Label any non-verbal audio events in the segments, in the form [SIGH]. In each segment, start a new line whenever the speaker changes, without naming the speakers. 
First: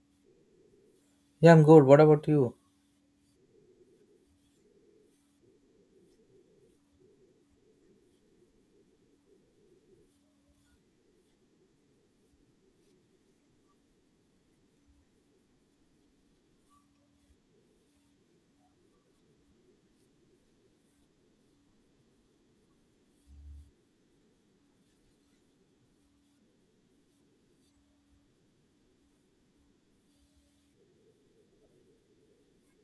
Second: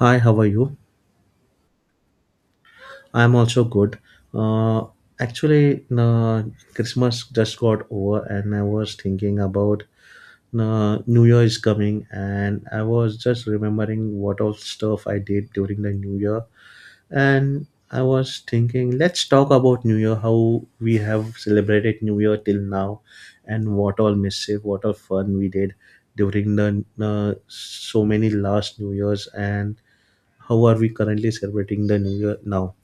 Hi, how are you?
Yeah, I'm good. What about you?
I'm also good. Uh, actually, Christmas just got over, and I was thinking about New Year is coming, and I was just remembering what all stuff I did during the New Year, and I was thinking, let's talk about New Year, how we have celebrated New Year till now, and what all mischief, what all fun we did during the so many last New Years, and how are we currently celebrating the New Year now?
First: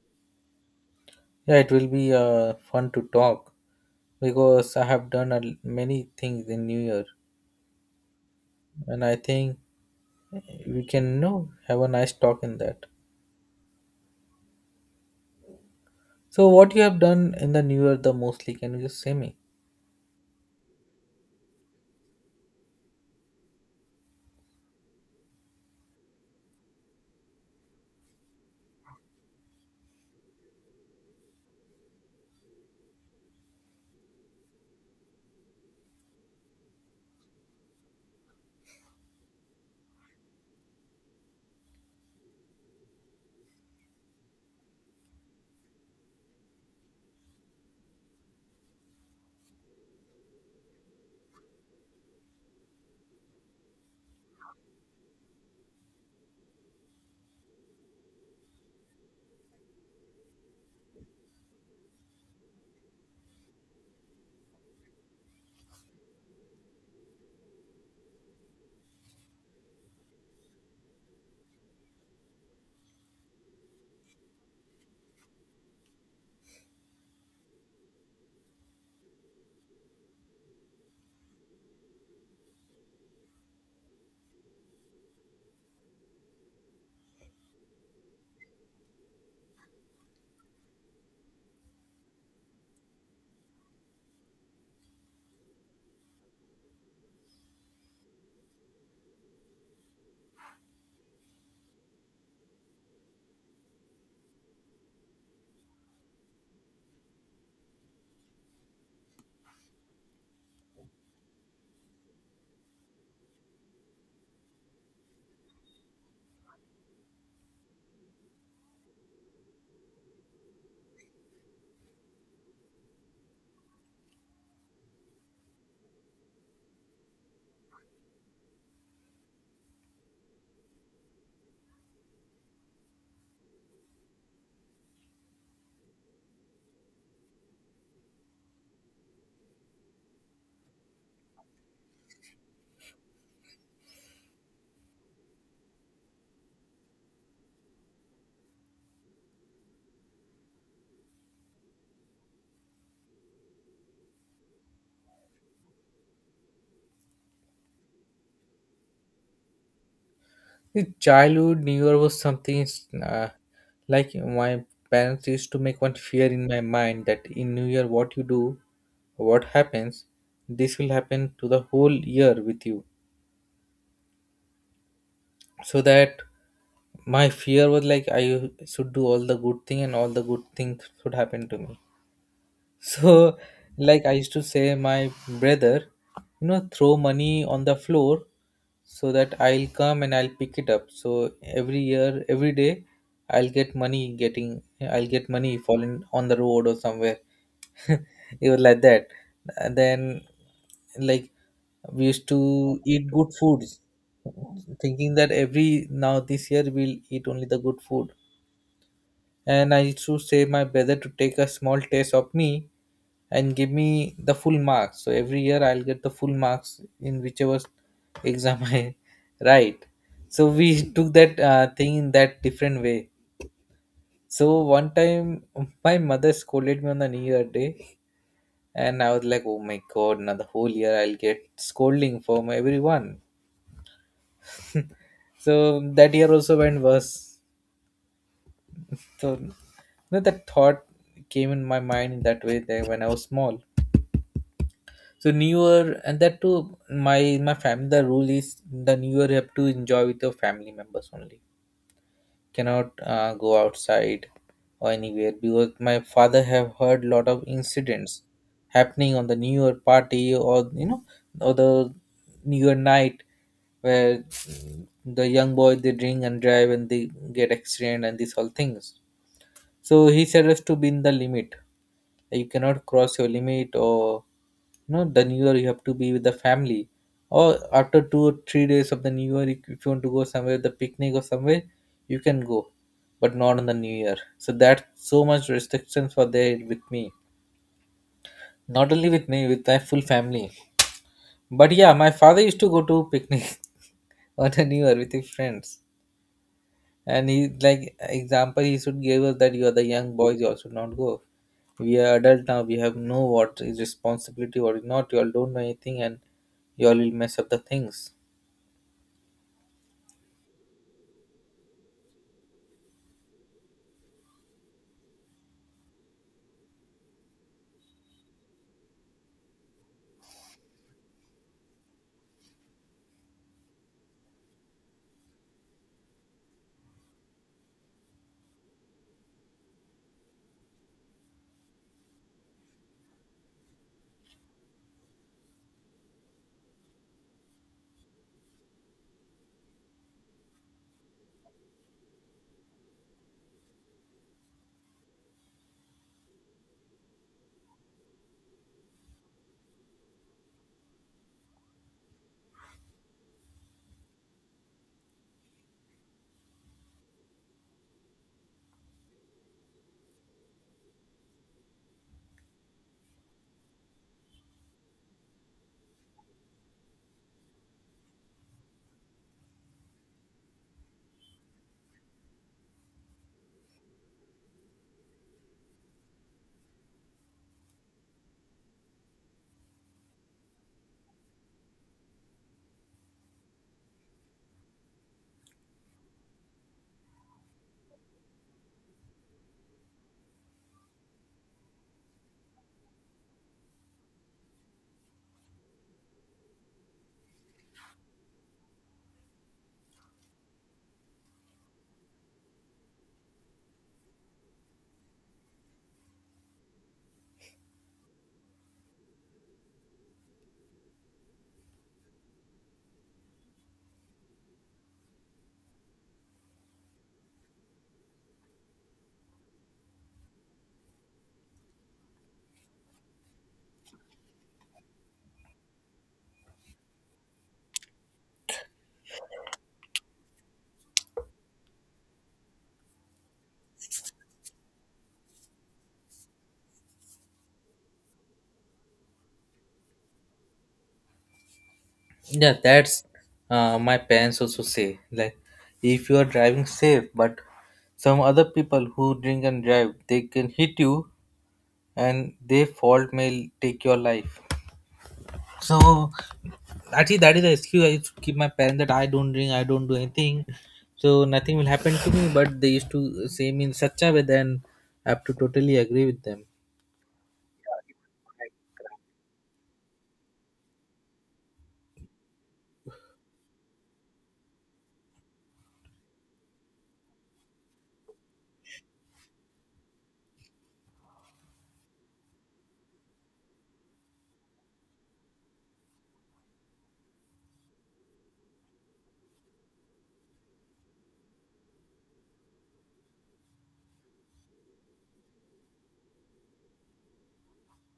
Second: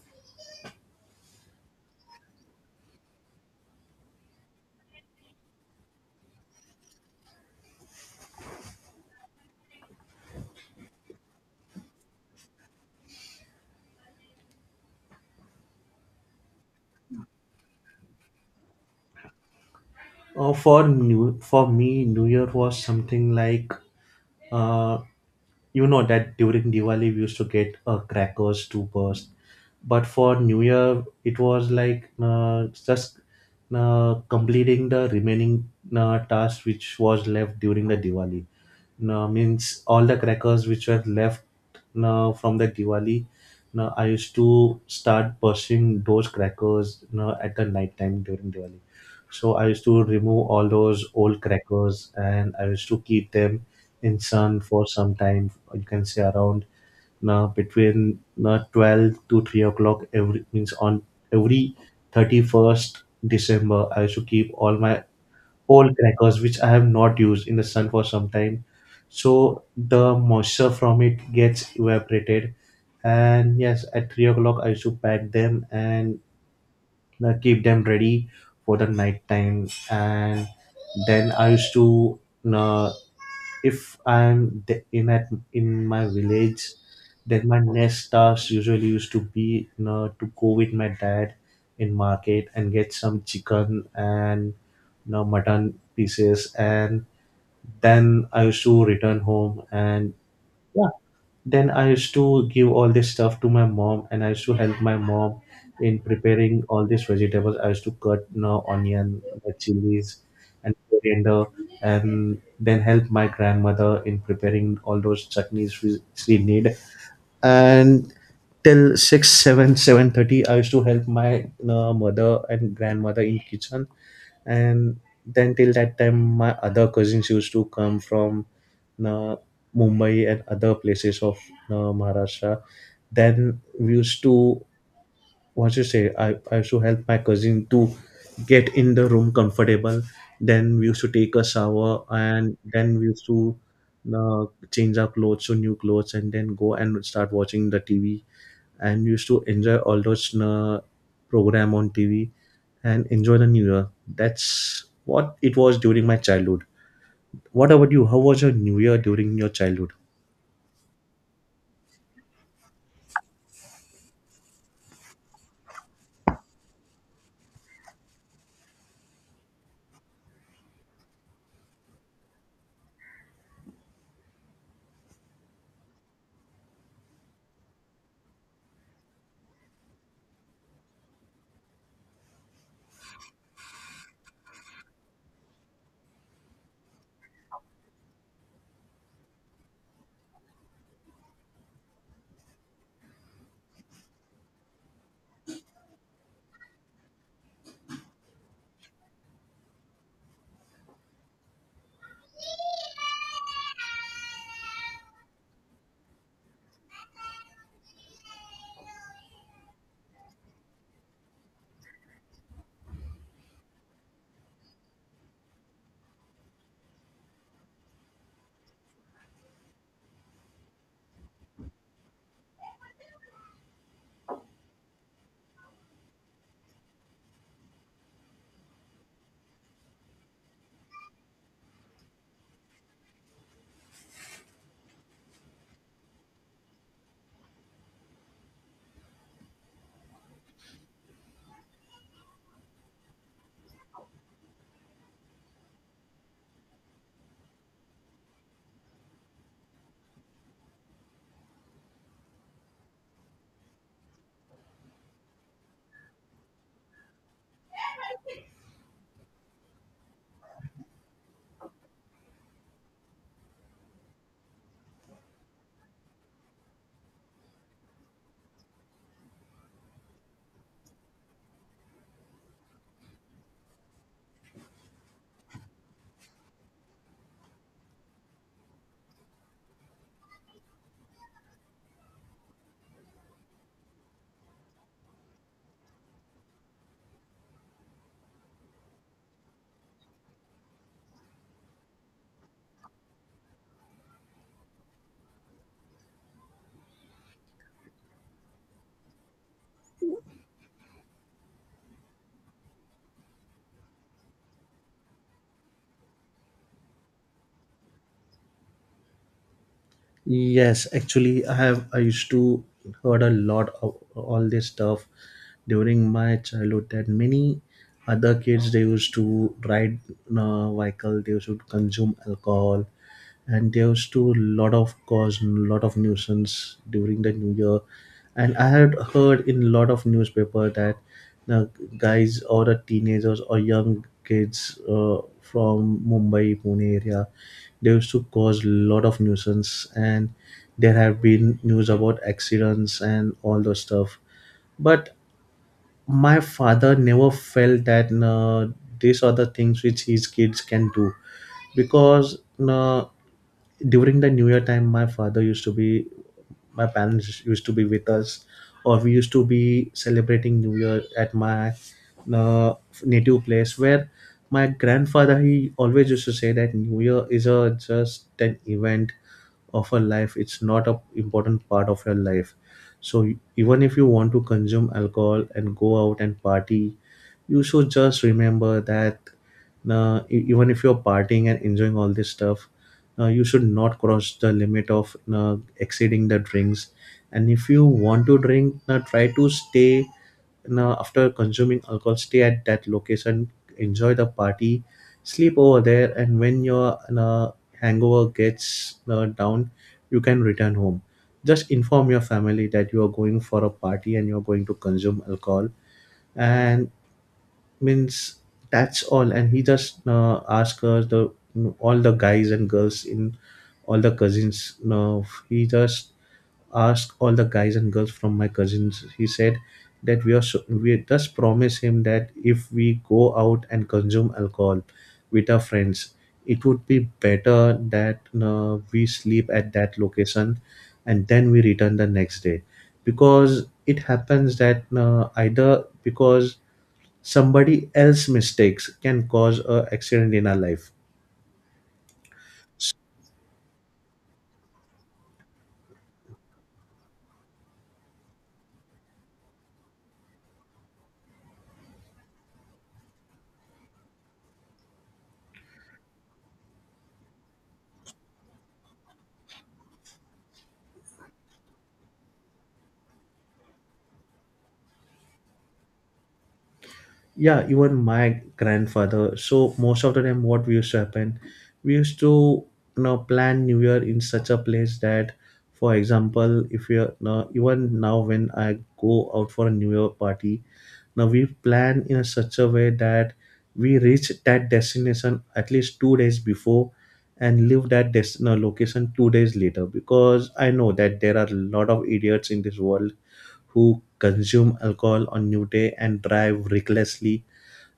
Yeah, it will be fun to talk because I have done many things in New Year, and I think we can have a nice talk in that. So, what you have done in the New Year the mostly? Can you just say me?
For me, New Year was something like uh, you know that during Diwali we used to get crackers to burst, but for New Year it was like just completing the remaining task which was left during the Diwali. No, means all the crackers which were left no, from the Diwali. No, I used to start bursting those crackers no, at the night time during Diwali. So I used to remove all those old crackers and I used to keep them in sun for some time. You can say around now between 12 to 3 o'clock every means on every 31st December. I used to keep all my old crackers which I have not used in the sun for some time. So the moisture from it gets evaporated, and yes, at 3 o'clock I used to pack them and keep them ready for the night time, and then I used to, uh, if I'm in my village, then my next task usually used to be, you know, to go with my dad in market and get some chicken and, you know, mutton pieces, and then I used to return home and yeah, then I used to give all this stuff to my mom, and I used to help my mom in preparing all these vegetables. I used to cut, you know, onion, the chilies, and coriander, and then help my grandmother in preparing all those chutneys we she need. And till six, seven, 7:30, I used to help my, you know, mother and grandmother in kitchen, and then till that time, my other cousins used to come from uh, Mumbai and other places of uh, Maharashtra. Then we used to, what you say. I used to help my cousin to get in the room comfortable. Then we used to take a shower and then we used to uh, change our clothes to new clothes and then go and start watching the TV, and we used to enjoy all those program on TV and enjoy the new year. That's what it was during my childhood. What about you? How was your new year during your childhood?
The childhood New Year was something uh, like my parents used to make one fear in my mind that in New Year what you do, what happens, this will happen to the whole year with you. So that my fear was like I should do all the good thing and all the good things should happen to me [LAUGHS] so like I used to say my brother, you know, throw money on the floor so that I'll come and I'll pick it up. So every year, every day, I'll get money getting, I'll get money falling on the road or somewhere. [LAUGHS] It was like that. And then, like, we used to eat good foods, thinking that every now this year we'll eat only the good food. And I used to say my brother to take a small taste of me and give me the full marks. So every year I'll get the full marks in whichever exam [LAUGHS] I write. So we took that thing in that different way. So one time my mother scolded me on the New Year day, and I was like, oh my god, now the whole year I'll get scolding from everyone. So that year also went worse. So that thought came in my mind in that way there when I was small. So New Year, and that too, my family, the rule is the New Year you have to enjoy with your family members only, cannot go outside or anywhere because my father have heard lot of incidents happening on the New Year party, or you know, or the New Year night, where the young boy, they drink and drive and they get accident and these all things. So he said us to be in the limit. You cannot cross your limit, or you know, the New Year you have to be with the family. Or after 2 or 3 days of the New Year, if you want to go somewhere, the picnic or somewhere, you can go, but not on the New Year. So that's so much restrictions for there with me. Not only with me, with my full family. But yeah, my father used to go to picnic [LAUGHS] on the New Year with his friends. And he, like, example he should give us that you are the young boys, you all should not go. We are adult now, we have know what is responsibility or not, you all don't know anything and you all will mess up the things.
Yes, actually, I have. I used to heard a lot of all this stuff during my childhood. That many other kids they used to ride vehicle, they used to consume alcohol, and they used to lot of cause lot of nuisance during the New Year. And I had heard in lot of newspaper that uh, guys or teenagers or young kids from Mumbai, Pune area. They used to cause a lot of nuisance, and there have been news about accidents and all those stuff. But my father never felt that these are the things which his kids can do because, uh, during the new year time my parents used to be with us, or we used to be celebrating new year at my uh, native place where my grandfather, he always used to say that new year is a just an event of a life, it's not a important part of your life. So even if you want to consume alcohol and go out and party, you should just remember that, even if you're partying and enjoying all this stuff, you should not cross the limit of exceeding the drinks. And if you want to drink, try to stay now, after consuming alcohol, stay at that location, enjoy the party, sleep over there, and when your hangover gets down, you can return home. Just inform your family that you are going for a party and you are going to consume alcohol, and means that's all. And he just asked us the all the guys and girls in all the cousins. No, he just asked all the guys and girls from my cousins. He said that we are so, we just promise him that if we go out and consume alcohol with our friends, it would be better that we sleep at that location and then we return the next day, because it happens that either because somebody else mistakes can cause a accident in our life.
Yeah, that's my parents also say. Like if you are driving safe, but some other people who drink and drive, they can hit you and their fault may take your life. So actually, that is the excuse I used to keep my parents that I don't drink, I don't do anything, so nothing will happen to me. But they used to say me in such a way, then I have to totally agree with them.
Yeah, even my grandfather, so most of the time what we used to happen, we used to, you know, plan new year in such a place that, for example, if you're now, even now when I go out for a new year party, now we plan in a such a way that we reach that destination at least 2 days before and leave that destination location 2 days later, because I know that there are a lot of idiots in this world who consume alcohol on new day and drive recklessly.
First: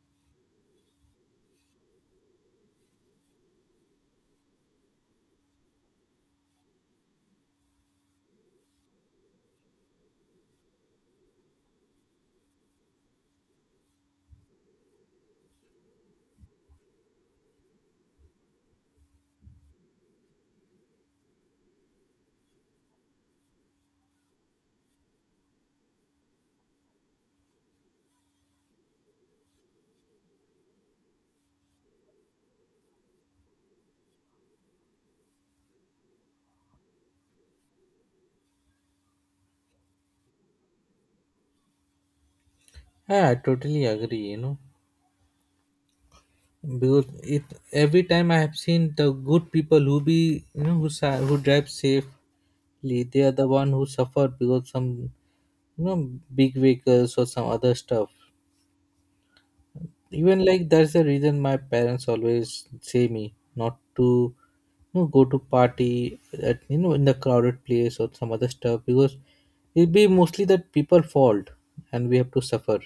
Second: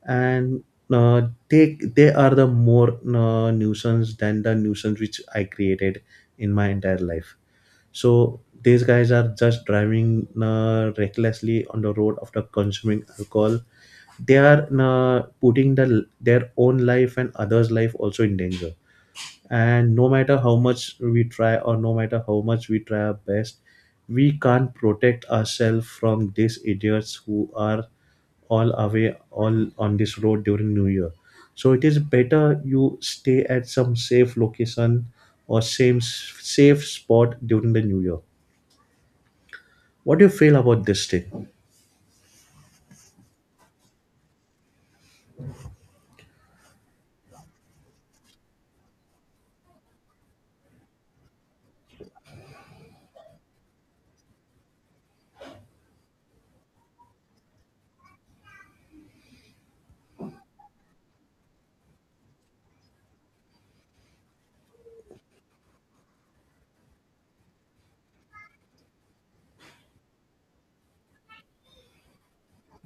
And uh, they are the more nuisance than the nuisance which I created in my entire life. So these guys are just driving recklessly on the road after consuming alcohol. They are putting the their own life and others' life also in danger, and no matter how much we try, or no matter how much we try our best, we can't protect ourselves from these idiots who are all away all on this road during new year. So it is better you stay at some safe location or safe spot during the new year. What do you feel about this thing?
Yeah, I totally agree. You know, because it every time I have seen the good people who be, you know, who who drive safely, they are the one who suffer because some, you know, big vehicles or some other stuff. Even like that's the reason my parents always say me not to, you know, go to party at, you know, in the crowded place or some other stuff because it'll be mostly that people fault and we have to suffer.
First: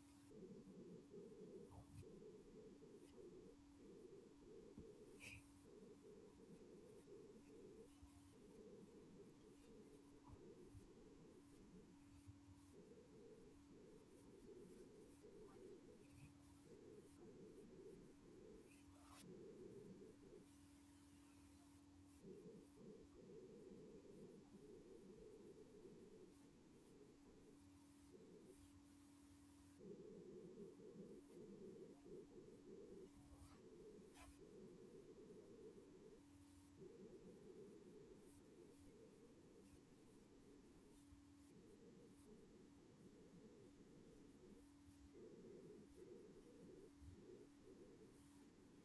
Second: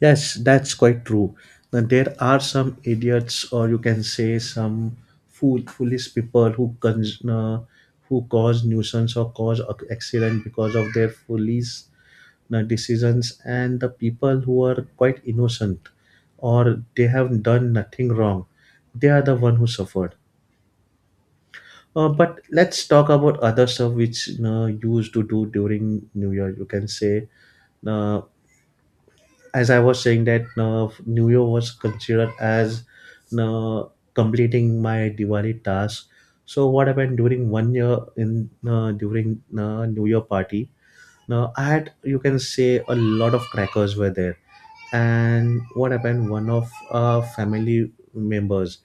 Yes, that's quite true. Now, there are some idiots, or you can say some foolish people who who cause nuisance or cause accident because of their foolish decisions, and the people who are quite innocent or they have done nothing wrong, they are the one who suffered. But let's talk about other stuff which used to do during New Year. You can say, uh, as I was saying that New Year was considered as uh, completing my Diwali task. So what happened during one year in during New Year party? Now I had, you can say, a lot of crackers were there, and what happened? One of family members,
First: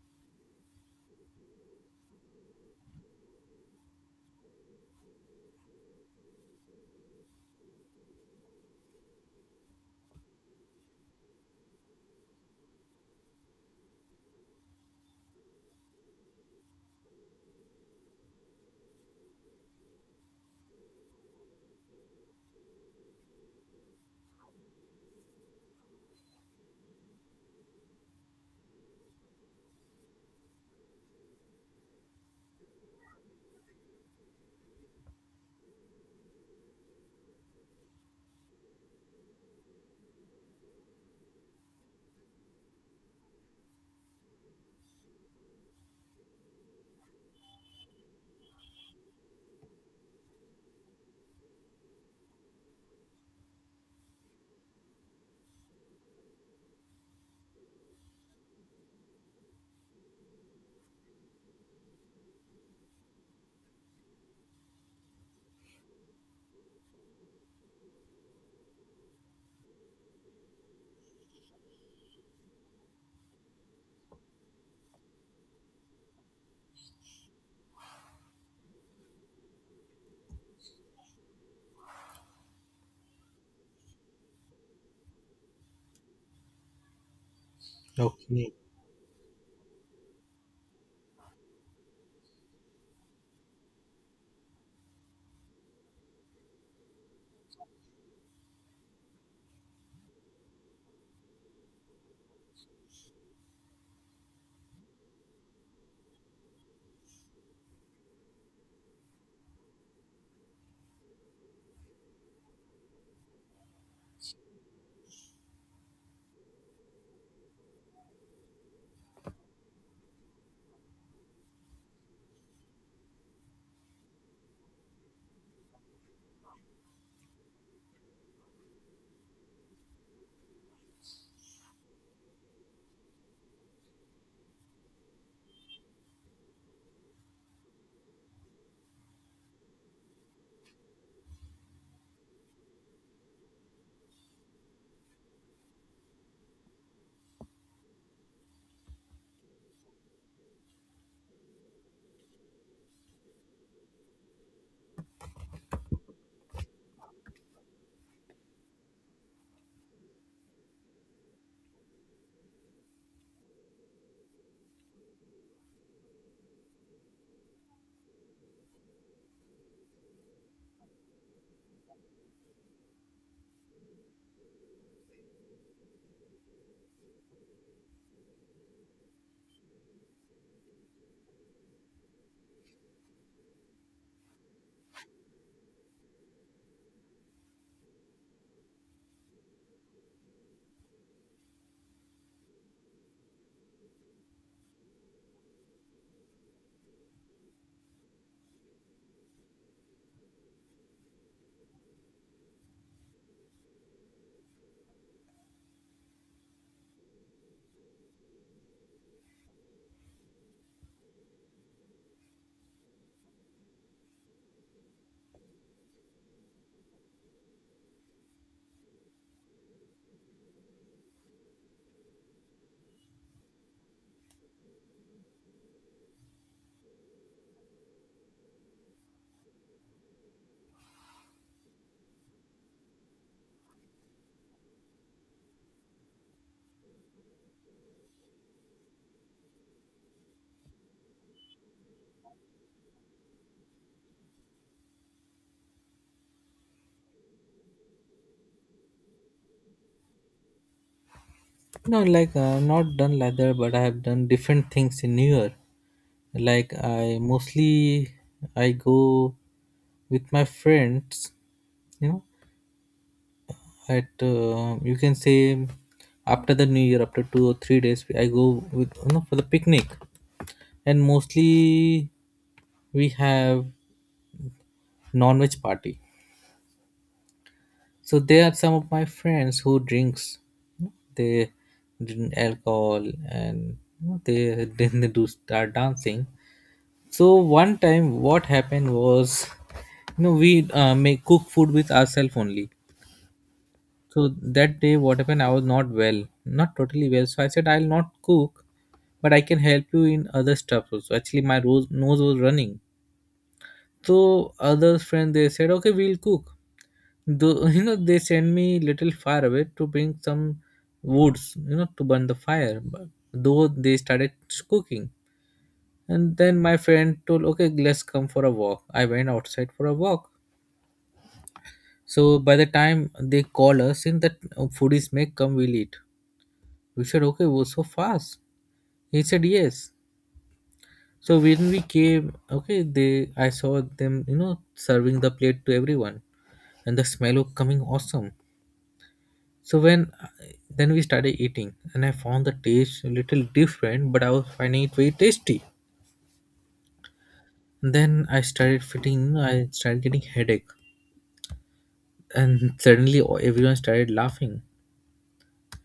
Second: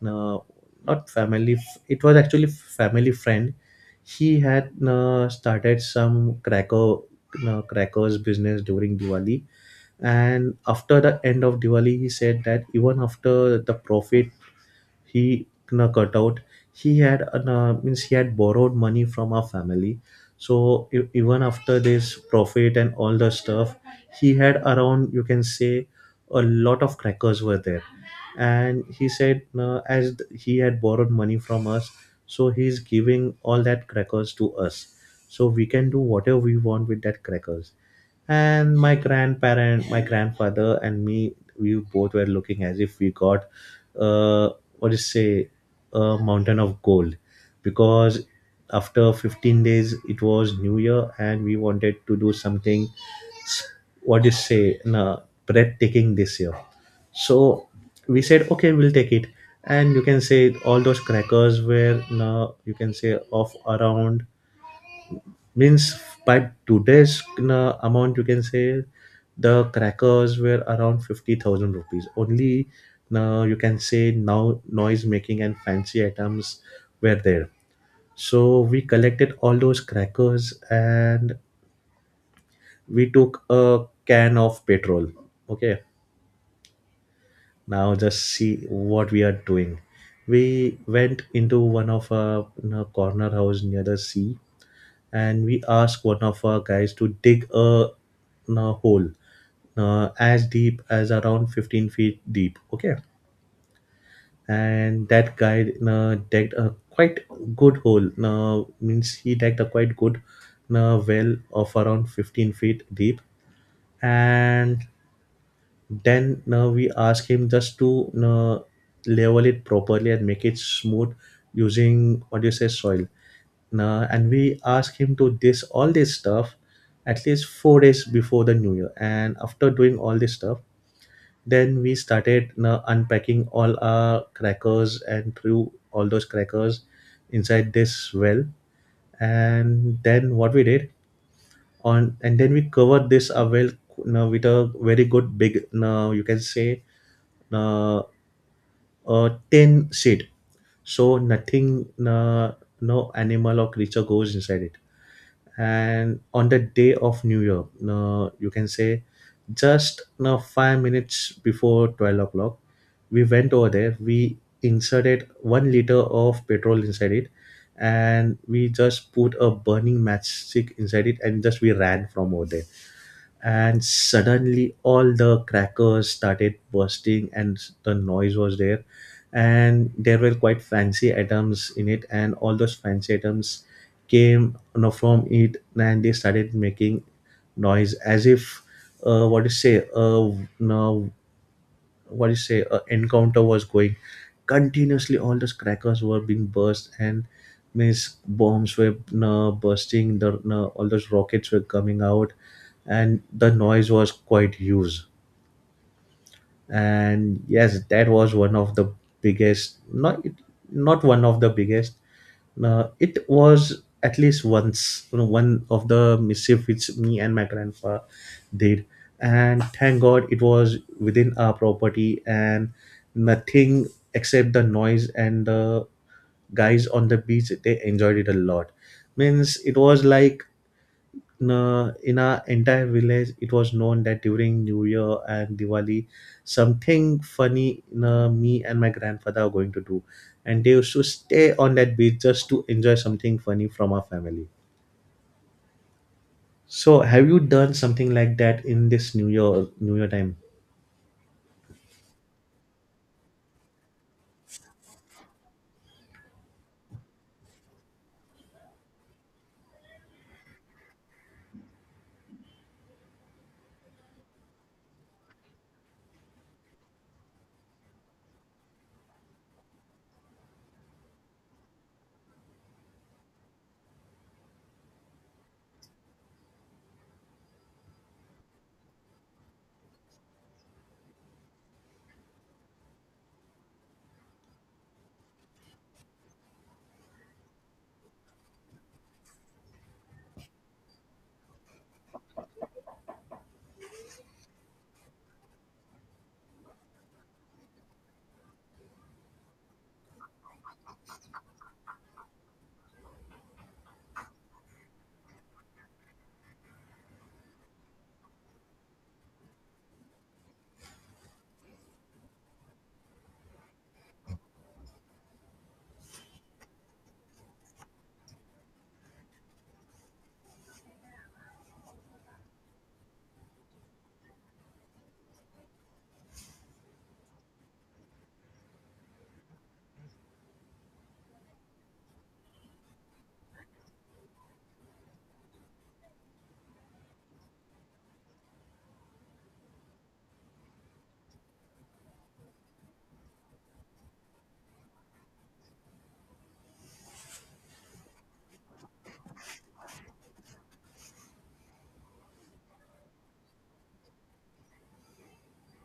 no, not family, it was actually family friend. He had started some crackers business during Diwali, and after the end of diwali he said that even after the profit he na cut out, he had an, no, means he had borrowed money from our family. So even after this profit and all the stuff, he had around, you can say, a lot of crackers were there. And he said, as he had borrowed money from us, so he's giving all that crackers to us, so we can do whatever we want with that crackers. And my grandfather and me, we both were looking as if we got, uh, what is say, a mountain of gold, because after 15 days it was new year and we wanted to do something, s- what is say nah, breathtaking this year. So we said okay, we'll take it. And you can say all those crackers were nah, you can say of around, means by today's amount, you can say the crackers were around 50,000 rupees. Only now you can say now noise making and fancy items were there. So we collected all those crackers and we took a can of petrol. Okay, now just
Okay,
see what we are doing. We went into one of a corner house near the sea and we asked one of our guys to dig a hole as deep as around 15 feet deep, okay? And that guy dug a quite good hole, means he dug a quite good well of around 15 feet deep. And then we ask him just to level it properly and make it smooth using what do you say soil, nah? And we ask him to this all this stuff at least 4 days before the New Year. And after doing all this stuff then we started, nah, unpacking all our crackers and threw all those crackers inside this well. And then what we did on and then we covered this well, nah, with a very good big, now you can say, uh, a tin seed, so nothing, no animal or creature goes inside it. And on the day of New Year, you can say just now 5 minutes before 12 o'clock, we went over there, we inserted 1 liter of petrol inside it, and we just put a burning matchstick inside it and just we ran from over there. And suddenly all the crackers started bursting and the noise was there. And there were quite fancy items in it, and all those fancy items came, from it, and they started making noise as if, what to say you know, what do you say encounter was going continuously. All those crackers were being burst and means bombs were bursting, the all those rockets were coming out. And the noise was quite huge. And yes, that was one of the biggest not biggest, it was at least once, one of the mischief which me and my grandpa did. And thank god it was within our property and nothing except the noise. And the guys on the beach, they enjoyed it a lot. Means it was like, in our entire village it was known that during New Year and Diwali something funny, me and my grandfather are going to do. And they used to stay on that beach just to enjoy something funny from our family. So have you done something like that in this New Year time?
no, like I'm not done leather, but I have done different things in New Year. Like I mostly I go with my friends, you know, at you can say after the New Year, after 2 or 3 days, I go with, you know, for the picnic. And mostly we have non-veg party. So there are some of my friends who drinks, they drink alcohol, and you know, they [LAUGHS] then they do start dancing. So one time what happened was, you know, we make cook food with ourselves only. So that day, what happened? I was not well, not totally well. So I said, I'll not cook, but I can help you in other stuff also. Actually, my rose, nose was running. So other friend they said, okay, we'll cook. Though [LAUGHS] you know, they sent me little far away to bring some woods, you know, to burn the fire. But though they started cooking, and then my friend told, okay, let's come for a walk. I went outside for a walk. So by the time they call us, in that food is made, come, we'll eat. We said, okay, we so fast. He said, yes. So when we came, okay, they I saw them, you know, serving the plate to everyone, and the smell was coming awesome. So when then we started eating, and I found the taste a little different, but I was finding it very tasty. Then I started feeling, I started getting headache, and suddenly everyone started laughing,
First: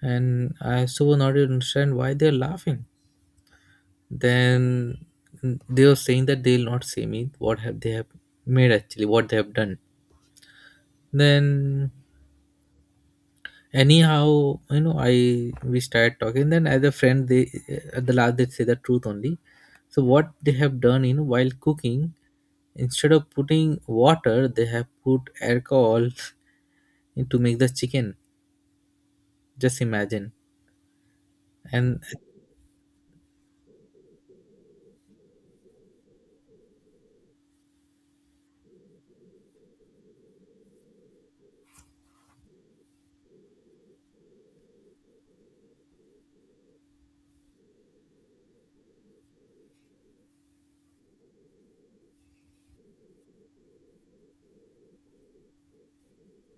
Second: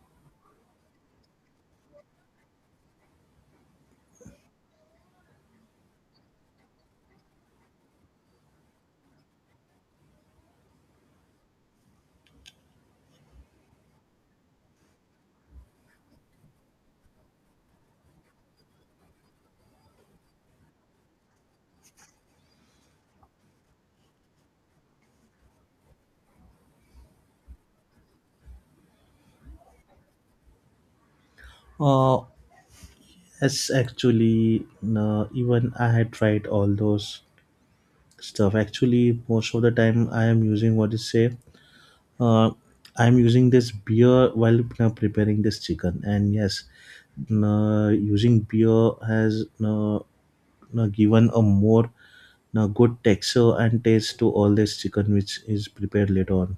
and I so not understand why they're laughing. Then they were saying that they'll not see me what have they have made, actually what they have done. Then anyhow, you know, I we started talking. Then as a friend they, at the last they say the truth only. So what they have done, you know, while cooking, instead of putting water they have put alcohol [LAUGHS] in to make the chicken. Just imagine. And
uh, yes, actually, no, even I had tried all those stuff. Actually, most of the time I am using what is say, uh, I'm using this beer while preparing this chicken, and yes, using beer has, given a more good texture and taste to all this chicken which is prepared later on.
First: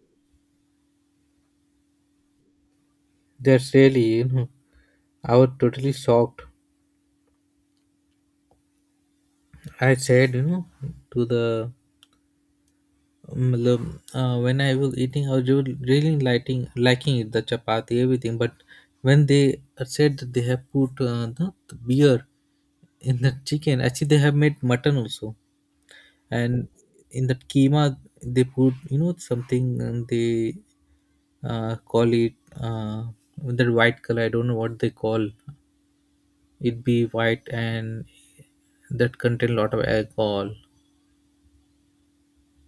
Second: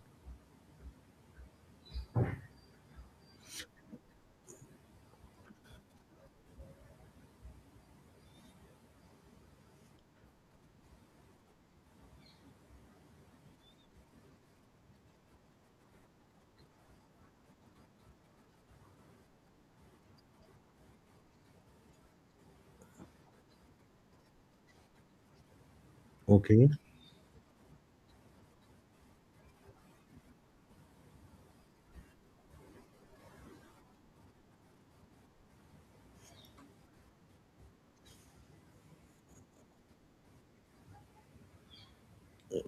that's really, you know, I was totally shocked. I said, you know, to the मतलब, when I was eating, I was really liking it, the chapati, everything. But when they said that they have put the beer in the chicken, actually they have made mutton also,
Okay.
and in the keema they put, you know, something they call it uh, that white color. I don't know what they call it. Be white and that contain a lot of alcohol.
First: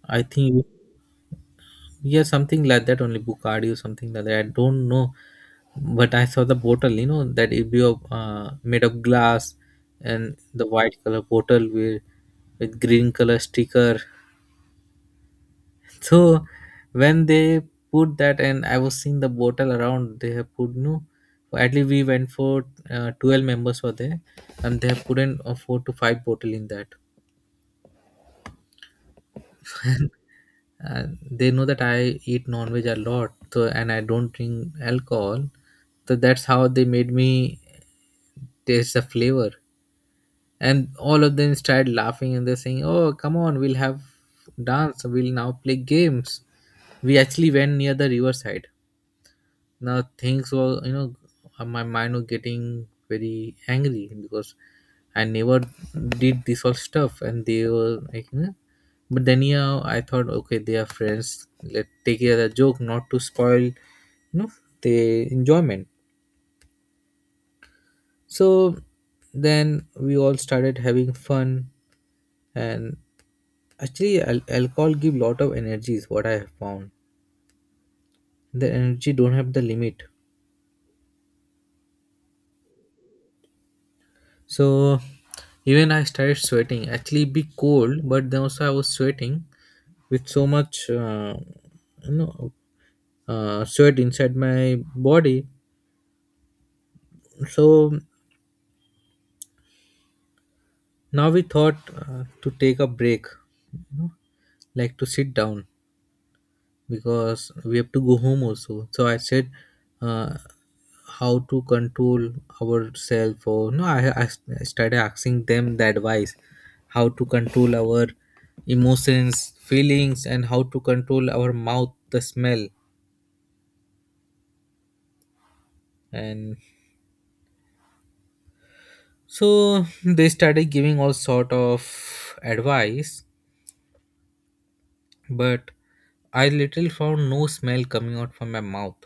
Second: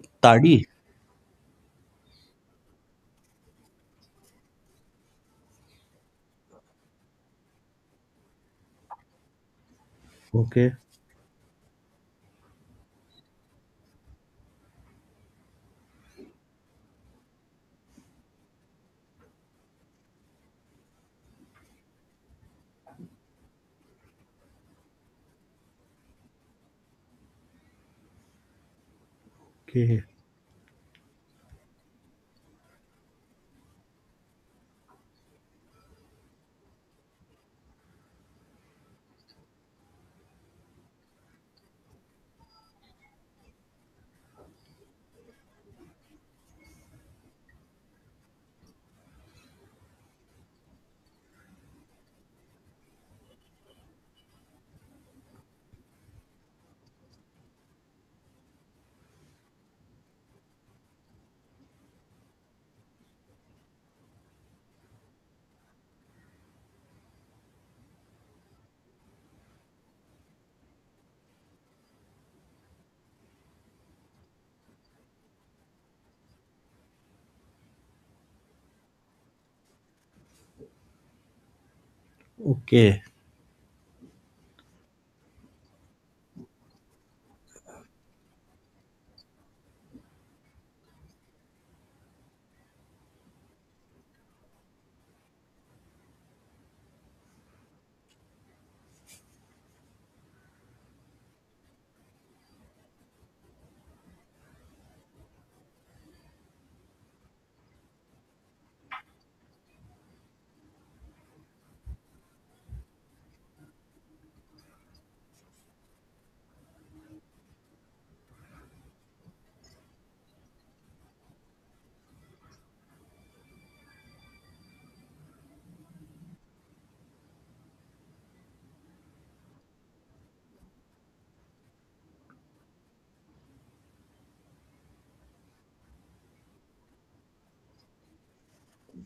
I
Tadi.
think Yeah, something like that only Bucardi or something like that. I don't know, but I saw the bottle. You know that it be of made of glass and the
okay,
white color bottle with green color sticker. [LAUGHS] So when they put that, and I was seeing the bottle around, they have put no. At least we went for 12 members were there, and they have put in four to five bottle in that.
okay,
And they know that I eat non-veg a lot, so and I don't drink alcohol. So that's how they made me taste the flavor. And all of them started laughing and they're saying, "Oh, come on, we'll have dance. We'll now play games." We actually went near the riverside. Now things were, you know, my mind was getting very angry because I never did this all stuff and they were like, you know, but then yeah I thought okay they are friends, let take it as a joke not to spoil, you know, the enjoyment. So then we all started having fun. And actually alcohol give lot of energies what I have found. The energy don't have the limit.
okay,
So even I started sweating. Actually, be cold, but then also I was sweating with so much, you know, sweat inside my body. So now we thought to take a break, you know, like to sit down, because we have to go home also. So I said, uh, how to control ourselves? Or no, I started asking them the advice, how to control our emotions, feelings, and how to control our mouth, the smell, and so they started giving all sort of advice, but I literally found no smell coming out from my mouth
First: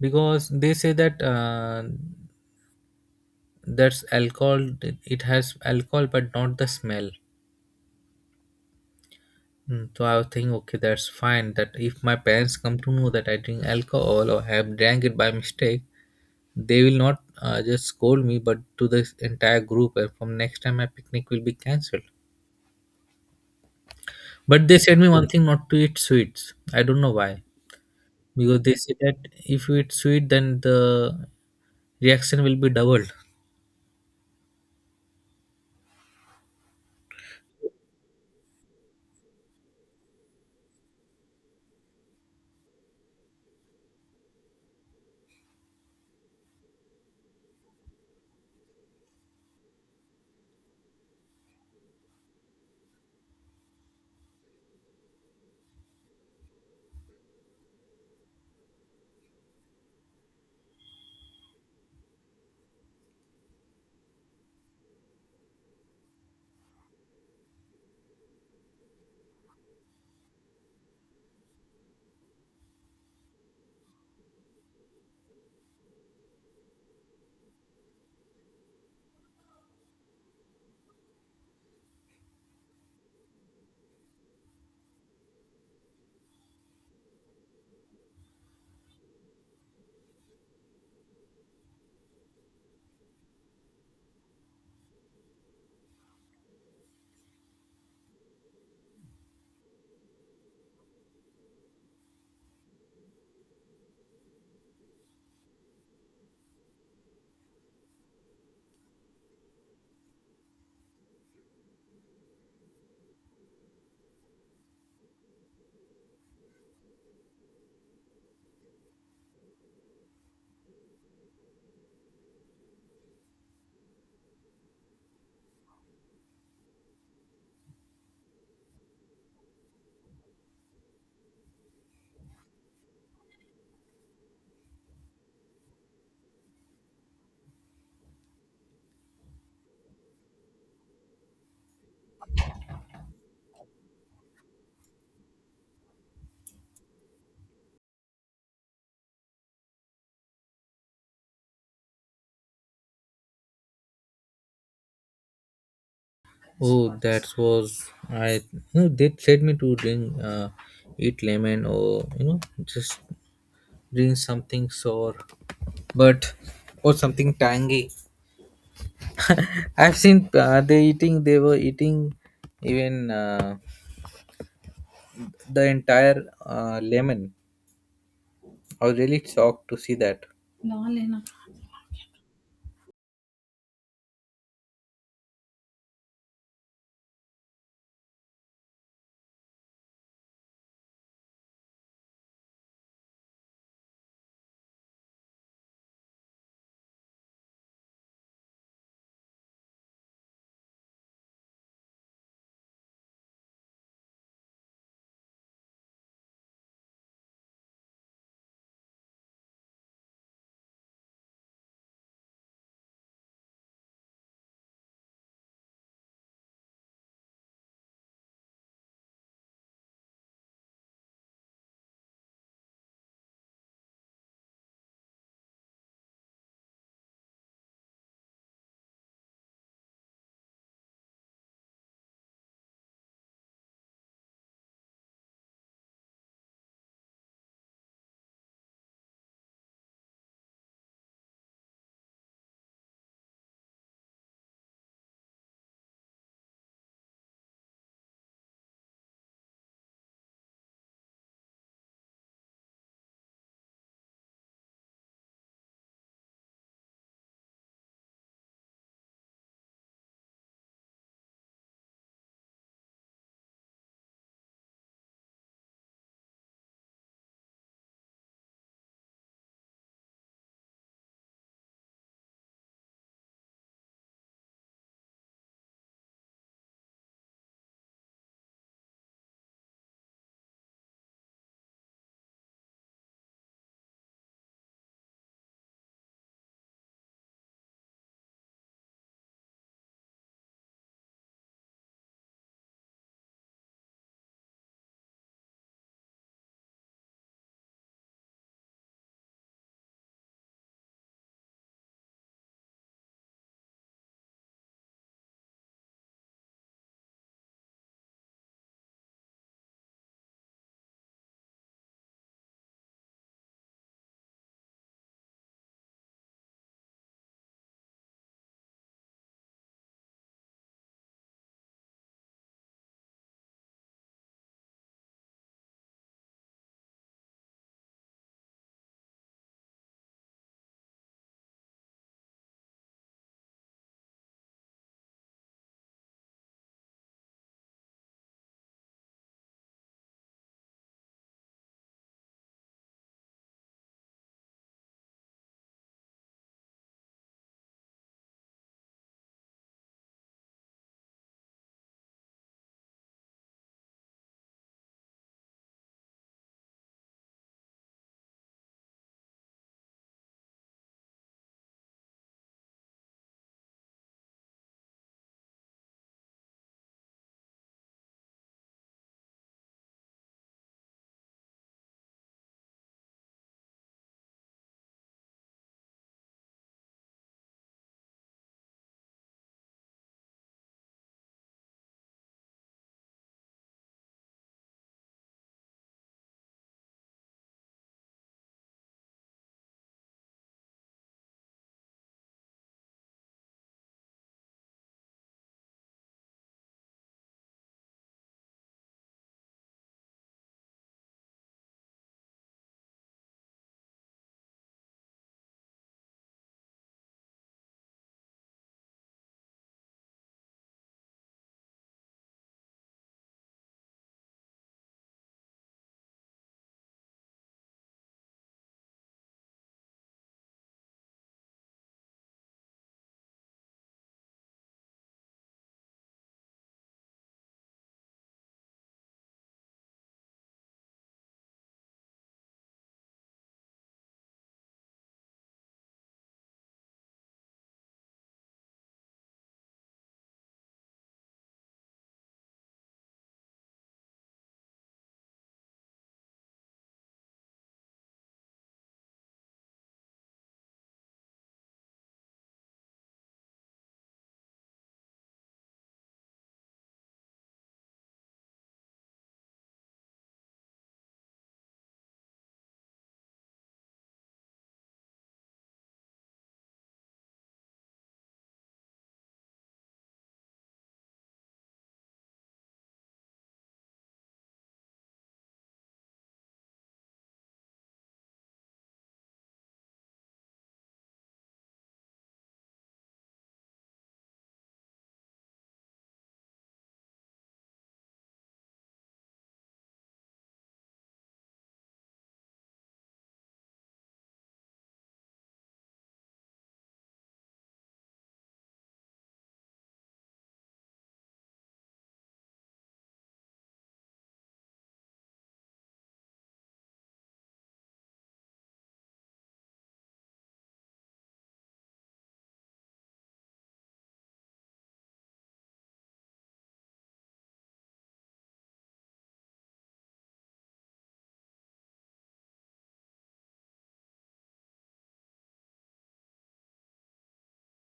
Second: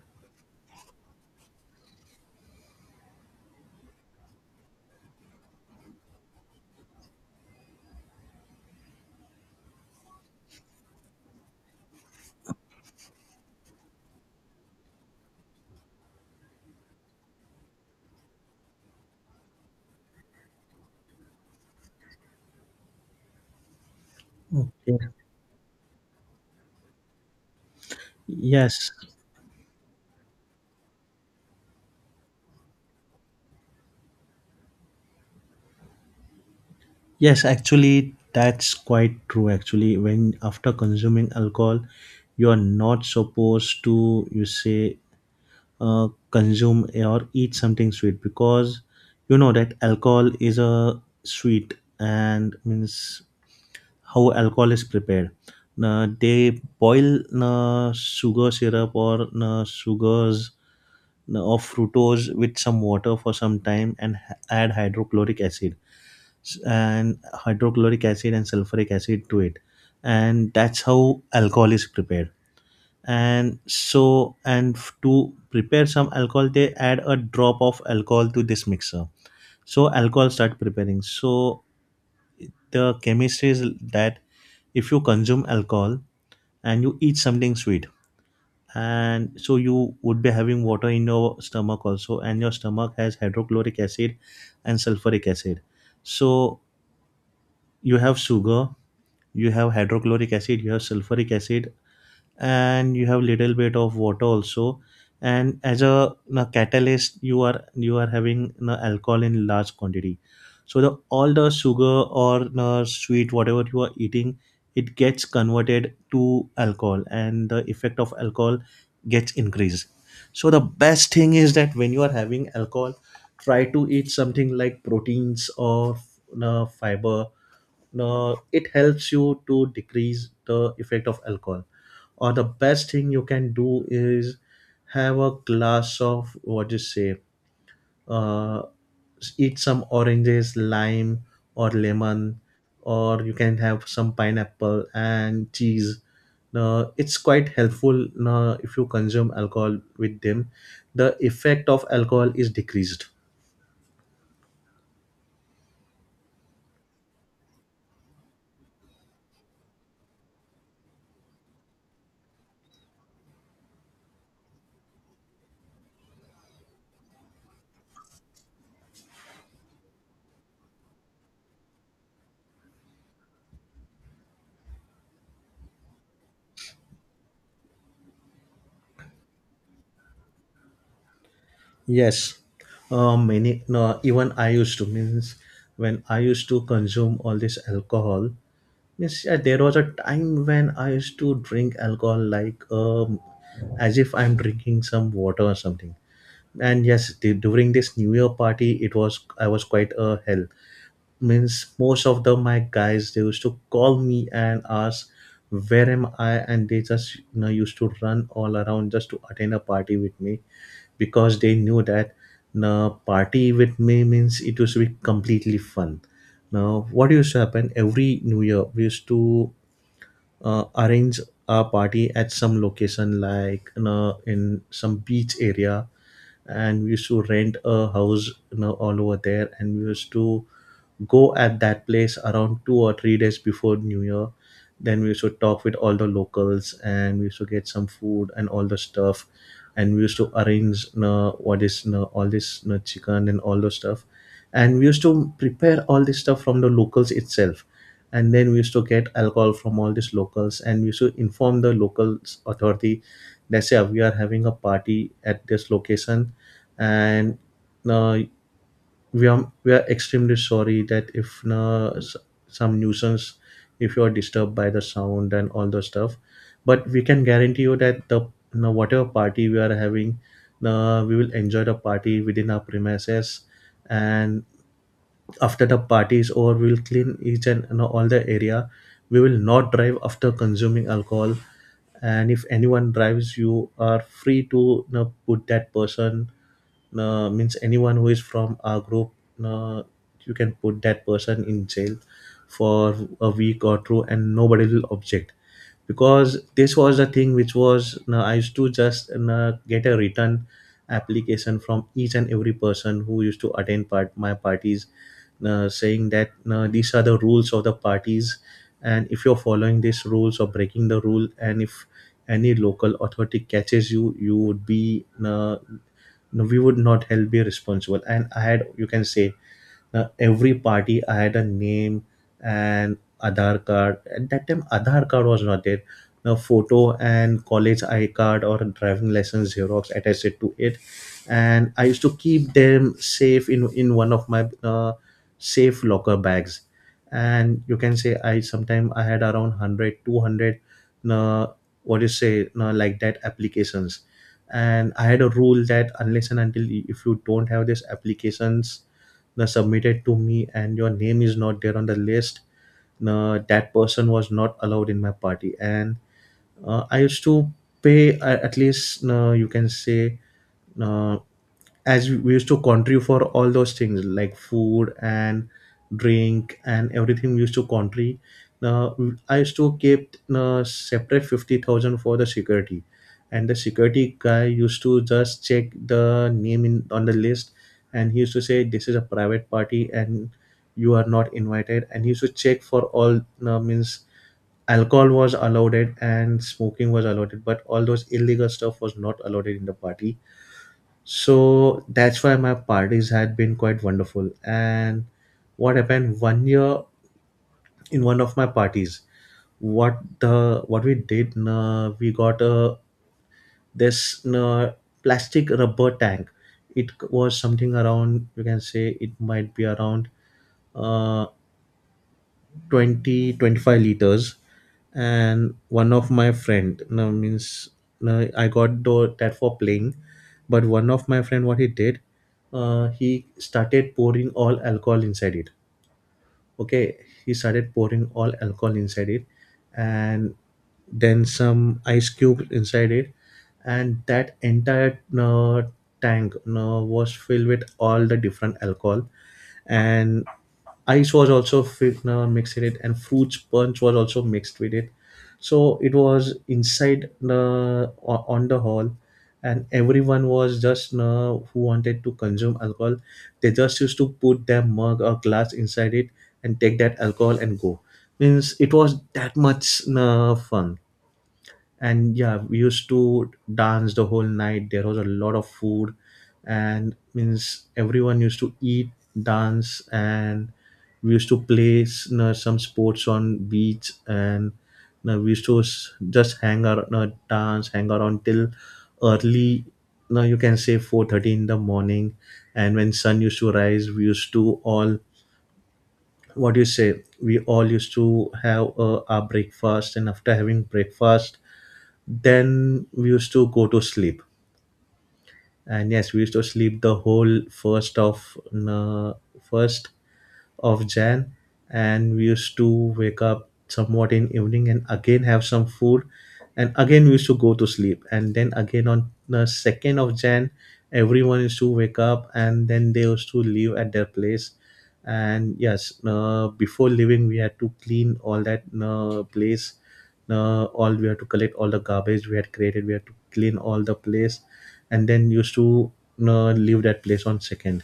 because they say that. That's alcohol, it has alcohol but not the smell. Mm, so I was thinking okay that's fine that if my parents come to know that I drink alcohol or have drank it by mistake, they will not just scold me but to this entire group and from next time my picnic will be cancelled. But they
okay.
said me one thing, not to eat sweets, I don't know why, because they
Yes,
say that if you eat sweet then the reaction will be doubled.
yes. Actually, that's quite true. Actually, when after consuming alcohol, you are not supposed to you say, consume or eat something sweet, because you know that alcohol is a sweet, and means how alcohol is prepared. They boil sugar syrup or sugars of fructose with some water for some time, and add hydrochloric acid, and hydrochloric acid and sulfuric acid to it, and that's how alcohol is prepared. And so to prepare some alcohol they add a drop of alcohol to this mixer, so alcohol start preparing. So the chemistry is that if you consume alcohol and you eat something sweet, and so you would be having water in your stomach also, and your stomach has hydrochloric acid and sulfuric acid. So you have sugar, you have hydrochloric acid, you have sulfuric acid, and you have little bit of water also. And as a, catalyst, you are having, alcohol in large quantity. So the all the sugar, or, sweet, whatever you are eating, it gets converted to alcohol and the effect of alcohol gets increased. So the best thing is that when you are having alcohol, try to eat something like proteins or, fiber. It helps you to decrease the effect of alcohol. Or the best thing you can do is have a glass of what you say, uh, eat some oranges, lime or lemon, or you can have some pineapple and cheese. Now it's quite helpful. Now if you consume alcohol with them, the effect of alcohol is decreased.
Oh, that was I. You know, they said me to drink, eat lemon, or you know, just drink something sour, but or something tangy. I've seen they eating. They were eating even the entire lemon. I was really shocked to see that. Lol, है
Yes, many. No, even I used to means when I used to consume all this alcohol. Means yeah, there was a time when I used to drink alcohol like, as if I'm drinking some water or something. And yes, during this New Year party, it was I was quite a hell. Means most of the my guys, they used to call me and ask where am I, and they just, used to run all around just to attend a party with me, because they knew that now party with me means it used to be completely fun. Now, what used to happen every New Year, we used to arrange a party at some location, like, in some beach area, and we used to rent a house, all over there, and we used to go at that place around 2 or 3 days before New Year. Then we used to talk with all the locals and we used to get some food and all the stuff. And we used to arrange, what is all this chicken and all the stuff. And we used to prepare all this stuff from the locals itself. And then we used to get alcohol from all these locals and we used to inform the locals authority that say we are having a party at this location, and uh, we are extremely sorry that if, na, some nuisance, if you are disturbed by the sound and all the stuff, but we can guarantee you that the, na, whatever party we are having, na, we will enjoy the party within our premises, and after the party is over we will clean each and, na, all the area. We will not drive after consuming alcohol, and if anyone drives you are free to, na, put that person, means anyone who is from our group, uh, you can put that person in jail for a week or two, and nobody will object, because this was the thing which was, I used to just get a written application from each and every person who used to attend part my parties, saying that these are the rules of the parties, and if you're following these rules or breaking the rule, and if any local authority catches you, you would be, no, we would not help be responsible. And I had, you can say, every party I had a name and Aadhaar card, at that time Aadhaar card was not there, a photo and college I card or driving license xerox attached to it. And I used to keep them safe in one of my safe locker bags. And you can say, I sometime I had around one hundred two hundred. 200, what you say, like that, applications. And I had a rule that, unless and until, if you don't have these applications, na, submitted to me and your name is not there on the list, na, that person was not allowed in my party. And I used to pay at least, na, you can say, na, as we used to contribute for all those things like food and drink and everything we used to contribute. Now I used to keep separate 50,000 for the security, and the security guy used to just check the name in on the list, and he used to say this is a private party and you are not invited, and he used to check for all, means alcohol was allowed and smoking was allowed, but all those illegal stuff was not allowed in the party. So that's why my parties had been quite wonderful. And what happened one year, in one of my parties, what we did, we got a this plastic rubber tank. It was something around, you can say it might be around, uh, 20 25 liters. And one of my friend, no, means, no, I got that for playing, but one of my friend, what he did, he started pouring all alcohol inside it. Okay, he started pouring all alcohol inside it, and then some ice cubes inside it, and that entire tank was filled with all the different alcohol. And ice was also mixed in it, and fruits punch was also mixed with it. So it was inside the, on the hall, and everyone was just, who wanted to consume alcohol, they just used to put their mug or glass inside it and take that alcohol and go. Means it was that much fun. And yeah, we used to dance the whole night, there was a lot of food, and means everyone used to eat, dance, and we used to play some sports on beach, and, we used to just hang around, dance, hang around till early, now you can say 4:30 in the morning. And when sun used to rise we used to all, what do you say, we all used to have our breakfast, and after having breakfast then we used to go to sleep. And yes, we used to sleep the whole first of, uh, first of Jan, and we used to wake up somewhat in evening and again have some food, and again we used to go to sleep. And then again on the 2nd of January, everyone used to wake up, and then they used to leave at their place. And yes, before leaving, we had to clean all that place. All we had to collect all the garbage we had created. We had to clean all the place, and then used to leave that place on second.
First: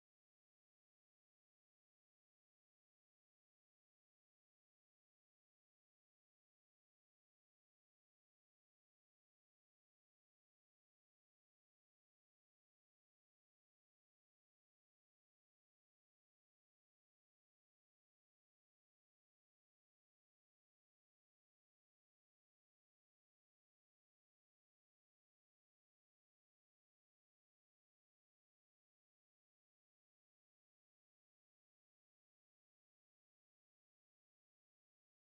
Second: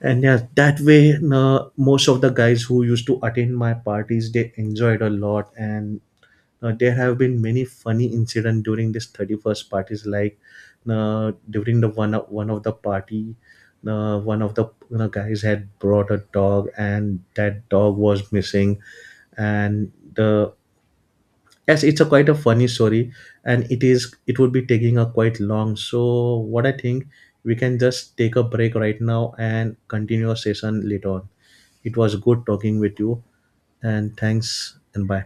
And yeah, that way, most of the guys who used to attend my parties they enjoyed a lot. And there have been many funny incident during this 31st parties, like, during the, one of the party, one of the, guys had brought a dog, and that dog was missing, and the, yes, it's a quite a funny story, and it would be taking a quite long, so what I think we can just take a break right now and continue our session later on. It was good talking with you, and thanks and bye.